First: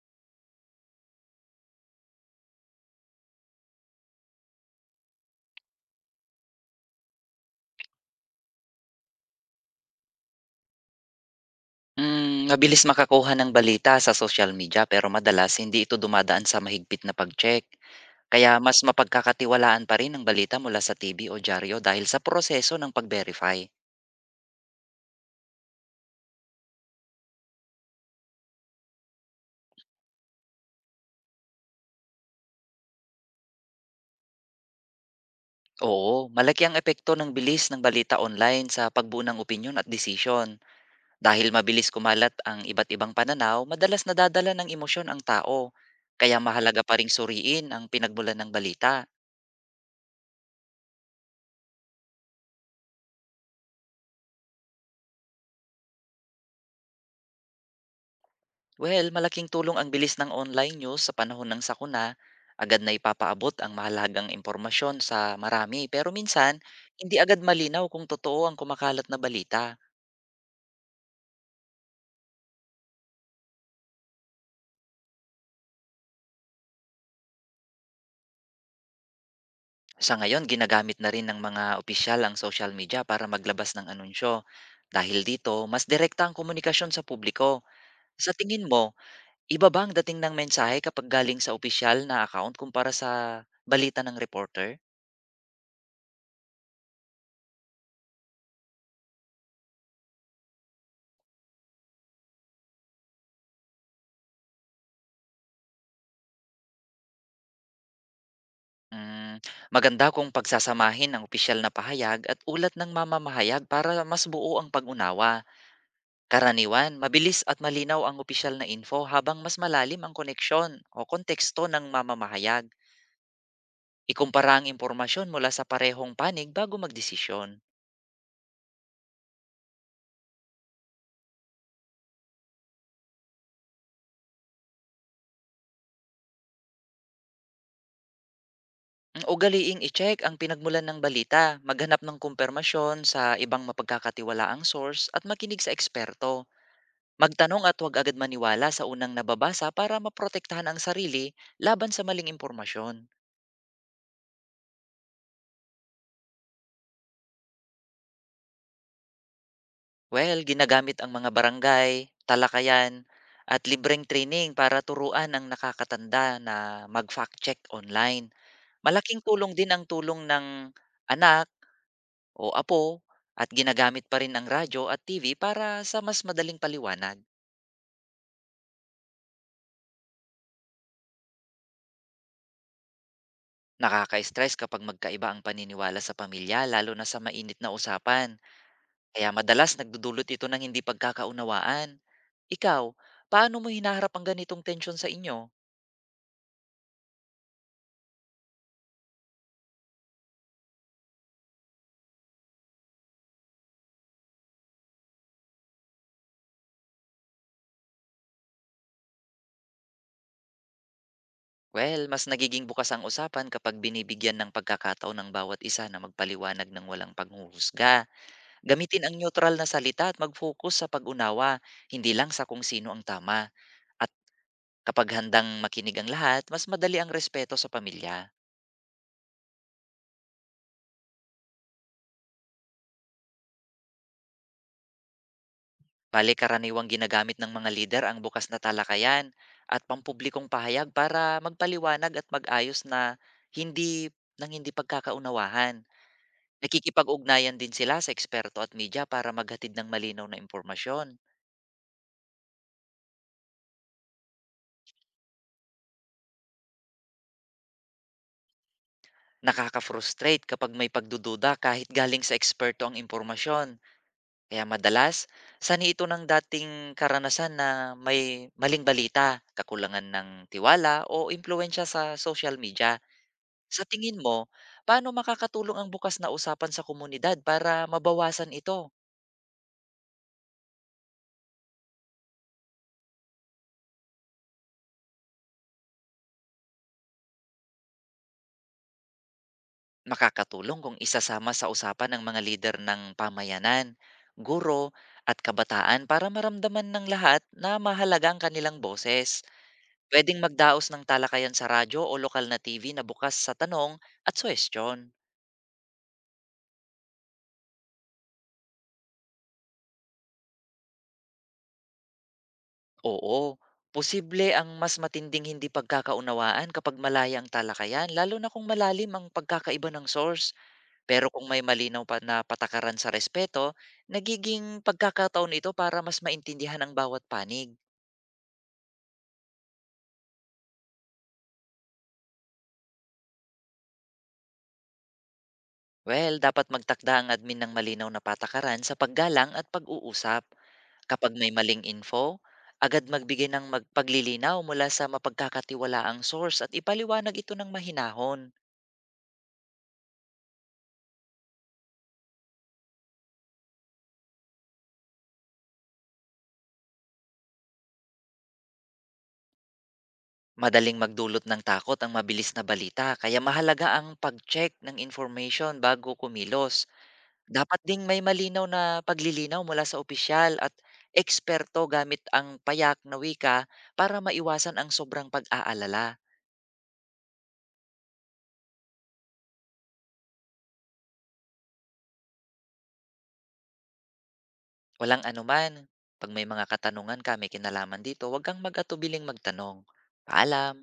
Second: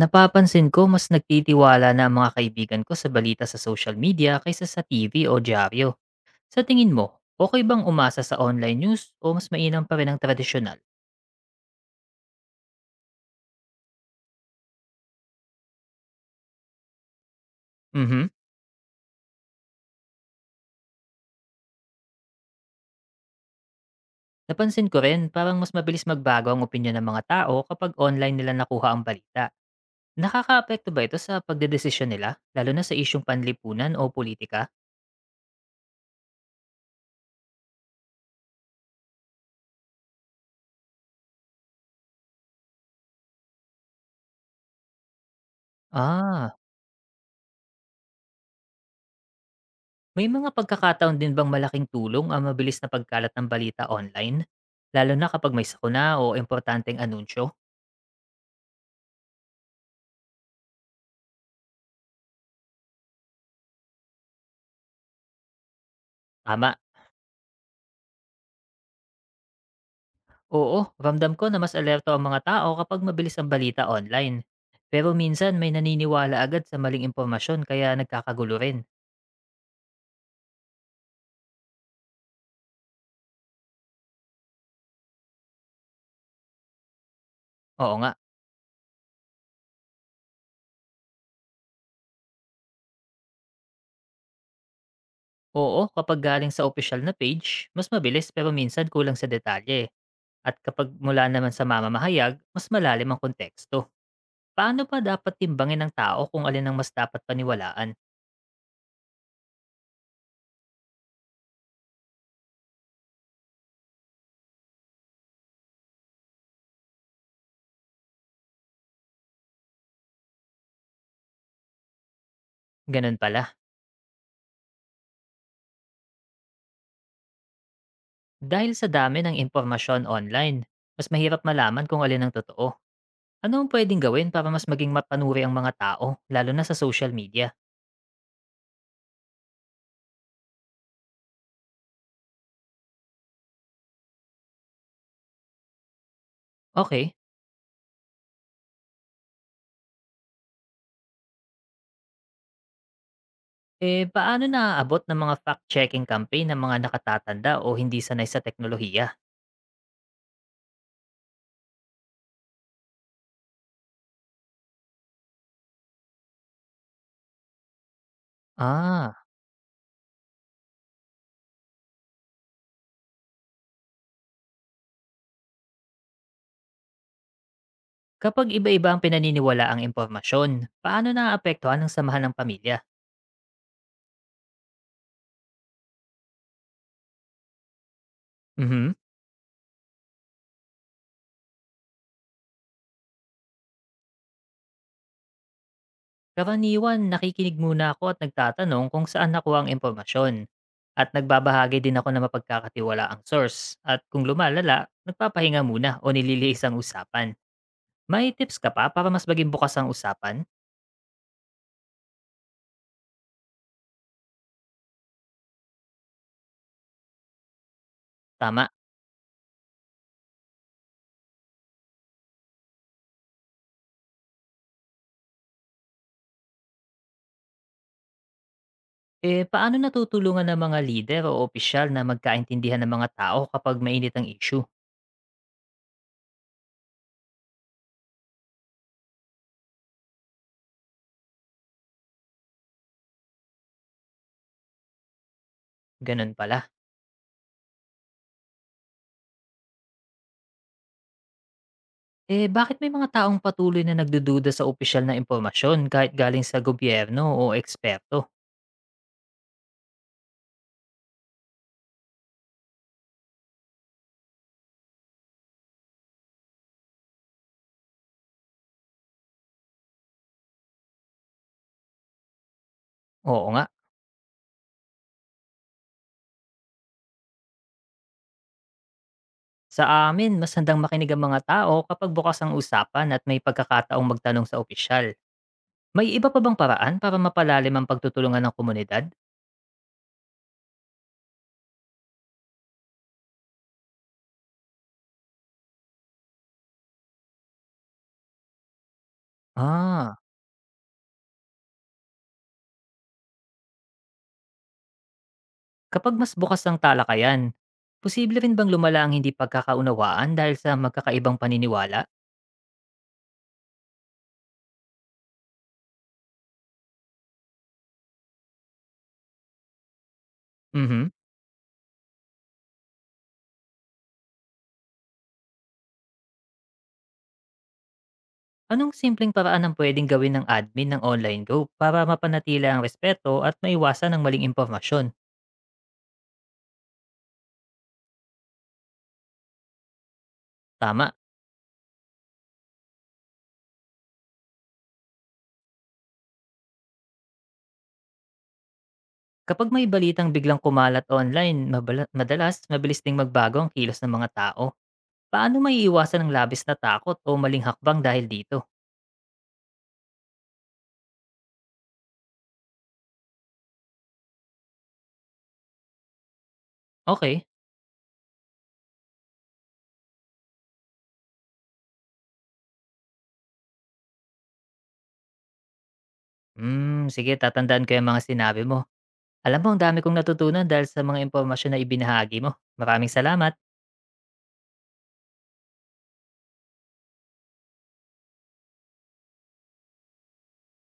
Napapansin ko mas nagtitiwala na ang mga kaibigan ko sa balita sa social media kaysa sa TV o dyaryo. Sa tingin mo, okay bang umasa sa online news o mas mainam pa rin ang tradisyonal? Mabilis makakuha ng balita sa social media pero madalas hindi ito dumadaan sa mahigpit na pag-check. Mhm. Kaya mas mapagkakatiwalaan pa rin ang balita mula sa TV o dyaryo dahil sa proseso ng pag-verify. Napansin ko rin parang mas mabilis magbago ang opinyon ng mga tao kapag online nila nakuha ang balita. Nakakaapekto ba ito sa pagdedesisyon nila, lalo na sa isyung panlipunan o politika? Oo, malaki ang epekto ng bilis ng balita online sa pagbuo ng opinyon at desisyon. Dahil mabilis kumalat ang iba't ibang pananaw, madalas nadadala ng emosyon ang tao. Kaya Ah, mahalaga pa ring suriin ang pinagmulan ng balita. may mga pagkakataon din bang malaking tulong ang mabilis na pagkalat ng balita online? Lalo na kapag may sakuna o importanteng anunsyo? Well, malaking tulong ang bilis ng online news sa panahon ng sakuna. Agad na ipapaabot ang mahalagang impormasyon sa marami. Pero minsan, Tama. hindi agad malinaw kung totoo ang kumakalat na balita. Oo, ramdam ko na mas alerto ang mga tao kapag mabilis ang balita online. Pero minsan may naniniwala agad sa maling impormasyon kaya nagkakagulo rin. Sa ngayon, ginagamit na rin ng mga opisyal ang social media para maglabas ng anunsyo. Dahil dito, mas direkta ang komunikasyon sa publiko. Oo nga. Sa tingin mo, iba ba ang dating ng mensahe kapag galing sa opisyal na account kumpara sa balita ng reporter? Oo, kapag galing sa official na page, mas mabilis pero minsan kulang sa detalye. At kapag mula naman sa mamamahayag, mas malalim ang konteksto. Paano pa dapat timbangin ng tao kung alin ang mas dapat paniwalaan? Hmm, maganda kung pagsasamahin ang opisyal na pahayag at ulat ng mamamahayag para mas buo ang pag-unawa. Karaniwan, mabilis at malinaw ang opisyal na info habang mas malalim ang koneksyon o konteksto ng mamamahayag. Ganun pala. Ikumpara ang impormasyon mula sa parehong panig bago magdesisyon. Dahil sa dami ng impormasyon online, mas mahirap malaman kung alin ang totoo. Ano ang pwedeng gawin para mas maging mapanuri ang mga tao, lalo na sa social media? Ugaliing i-check ang pinagmulan ng balita, maghanap ng kumpirmasyon sa ibang mapagkakatiwalaang source at makinig sa eksperto. Okay, Magtanong at huwag agad maniwala sa unang nababasa para maprotektahan ang sarili laban sa maling impormasyon. eh paano naaabot ng mga fact-checking campaign ng mga nakatatanda o hindi sanay sa teknolohiya? Well, ginagamit ang mga barangay, talakayan, at libreng training para turuan ang nakakatanda na mag-fact check online. Ah, Malaking tulong din ang tulong ng anak o apo at ginagamit pa rin ang radyo at TV para sa mas madaling paliwanag. kapag iba-iba ang pinaniniwalaang impormasyon, paano naaapektuhan ang samahan ng pamilya? Nakaka-stress kapag magkaiba ang paniniwala sa pamilya lalo na sa mainit na usapan. Mhm. Kaya madalas nagdudulot ito ng hindi pagkakaunawaan. Ikaw, paano mo hinaharap ang ganitong tensyon sa inyo? Karaniwan, nakikinig muna ako at nagtatanong kung saan nakuha ang impormasyon. At nagbabahagi din ako ng mapagkakatiwala ang source. At kung lumalala, nagpapahinga muna o nililiis ang usapan. May tips ka pa para mas maging bukas ang usapan? Well, mas nagiging bukas ang usapan kapag binibigyan ng pagkakataon ng bawat isa na magpaliwanag ng walang panghuhusga. Tama. Gamitin ang neutral na salita at mag-focus sa pag-unawa, hindi lang sa kung sino ang tama. At kapag handang makinig ang lahat, mas madali ang respeto sa pamilya. Eh, paano natutulungan ng mga lider o opisyal na magkaintindihan ng mga tao kapag mainit ang issue? Bale karaniwang ginagamit ng mga lider ang bukas na talakayan at pampublikong pahayag para magpaliwanag at mag-ayos na hindi ng hindi pagkakaunawahan. Ganun pala. Nakikipag-ugnayan din sila sa eksperto at media para maghatid ng malinaw na impormasyon. Eh, bakit may mga taong patuloy na nagdududa sa opisyal na impormasyon kahit galing sa gobyerno o eksperto? Nakaka-frustrate kapag may pagdududa kahit galing sa eksperto ang impormasyon. Kaya madalas, sani ito ng dating karanasan na may maling balita, kakulangan ng tiwala o impluensya sa social media. Oo nga. Sa tingin mo, paano makakatulong ang bukas na usapan sa komunidad para mabawasan ito? Sa amin, mas handang makinig ang mga tao kapag bukas ang usapan at may pagkakataong magtanong sa opisyal. May iba pa bang paraan para mapalalim ang pagtutulungan ng komunidad? Makakatulong kung isasama sa usapan ang mga lider ng pamayanan, guro, at kabataan para maramdaman ng lahat na mahalaga ang kanilang boses. Ah, Pwedeng magdaos ng talakayan sa radyo o lokal na TV na bukas sa tanong at suwestyon. kapag mas bukas ang talakayan, posible rin bang lumala ang hindi pagkakaunawaan dahil sa magkakaibang paniniwala? Oo, posible ang mas matinding hindi pagkakaunawaan kapag malaya ang talakayan, lalo na kung malalim ang pagkakaiba ng source. Mhm. Pero kung may malinaw pa na patakaran sa respeto, nagiging pagkakataon ito para mas maintindihan ang bawat panig. Anong simpleng paraan ang pwedeng gawin ng admin ng online group para mapanatili ang respeto at maiwasan ang maling impormasyon? Well, dapat magtakda ang admin ng malinaw na patakaran sa paggalang at pag-uusap. Tama. Kapag may maling info, agad magbigay ng magpaglilinaw mula sa mapagkakatiwalaang source at ipaliwanag ito ng mahinahon. Kapag may balitang biglang kumalat online, madalas mabilis ding magbago ang kilos ng mga tao. Paano maiiwasan ang labis na takot o maling hakbang dahil dito? Madaling magdulot ng takot ang mabilis na balita kaya mahalaga ang pag-check ng information bago kumilos. Okay. Dapat ding may malinaw na paglilinaw mula sa opisyal at eksperto gamit ang payak na wika para maiwasan ang sobrang pag-aalala. Hmm, sige tatandaan ko yung mga sinabi mo. Alam mo ang dami kong natutunan dahil sa mga impormasyon na ibinahagi mo. Maraming salamat. Walang anuman, pag may mga katanungan kami kinalaman dito, huwag kang mag-atubiling magtanong. Paalam!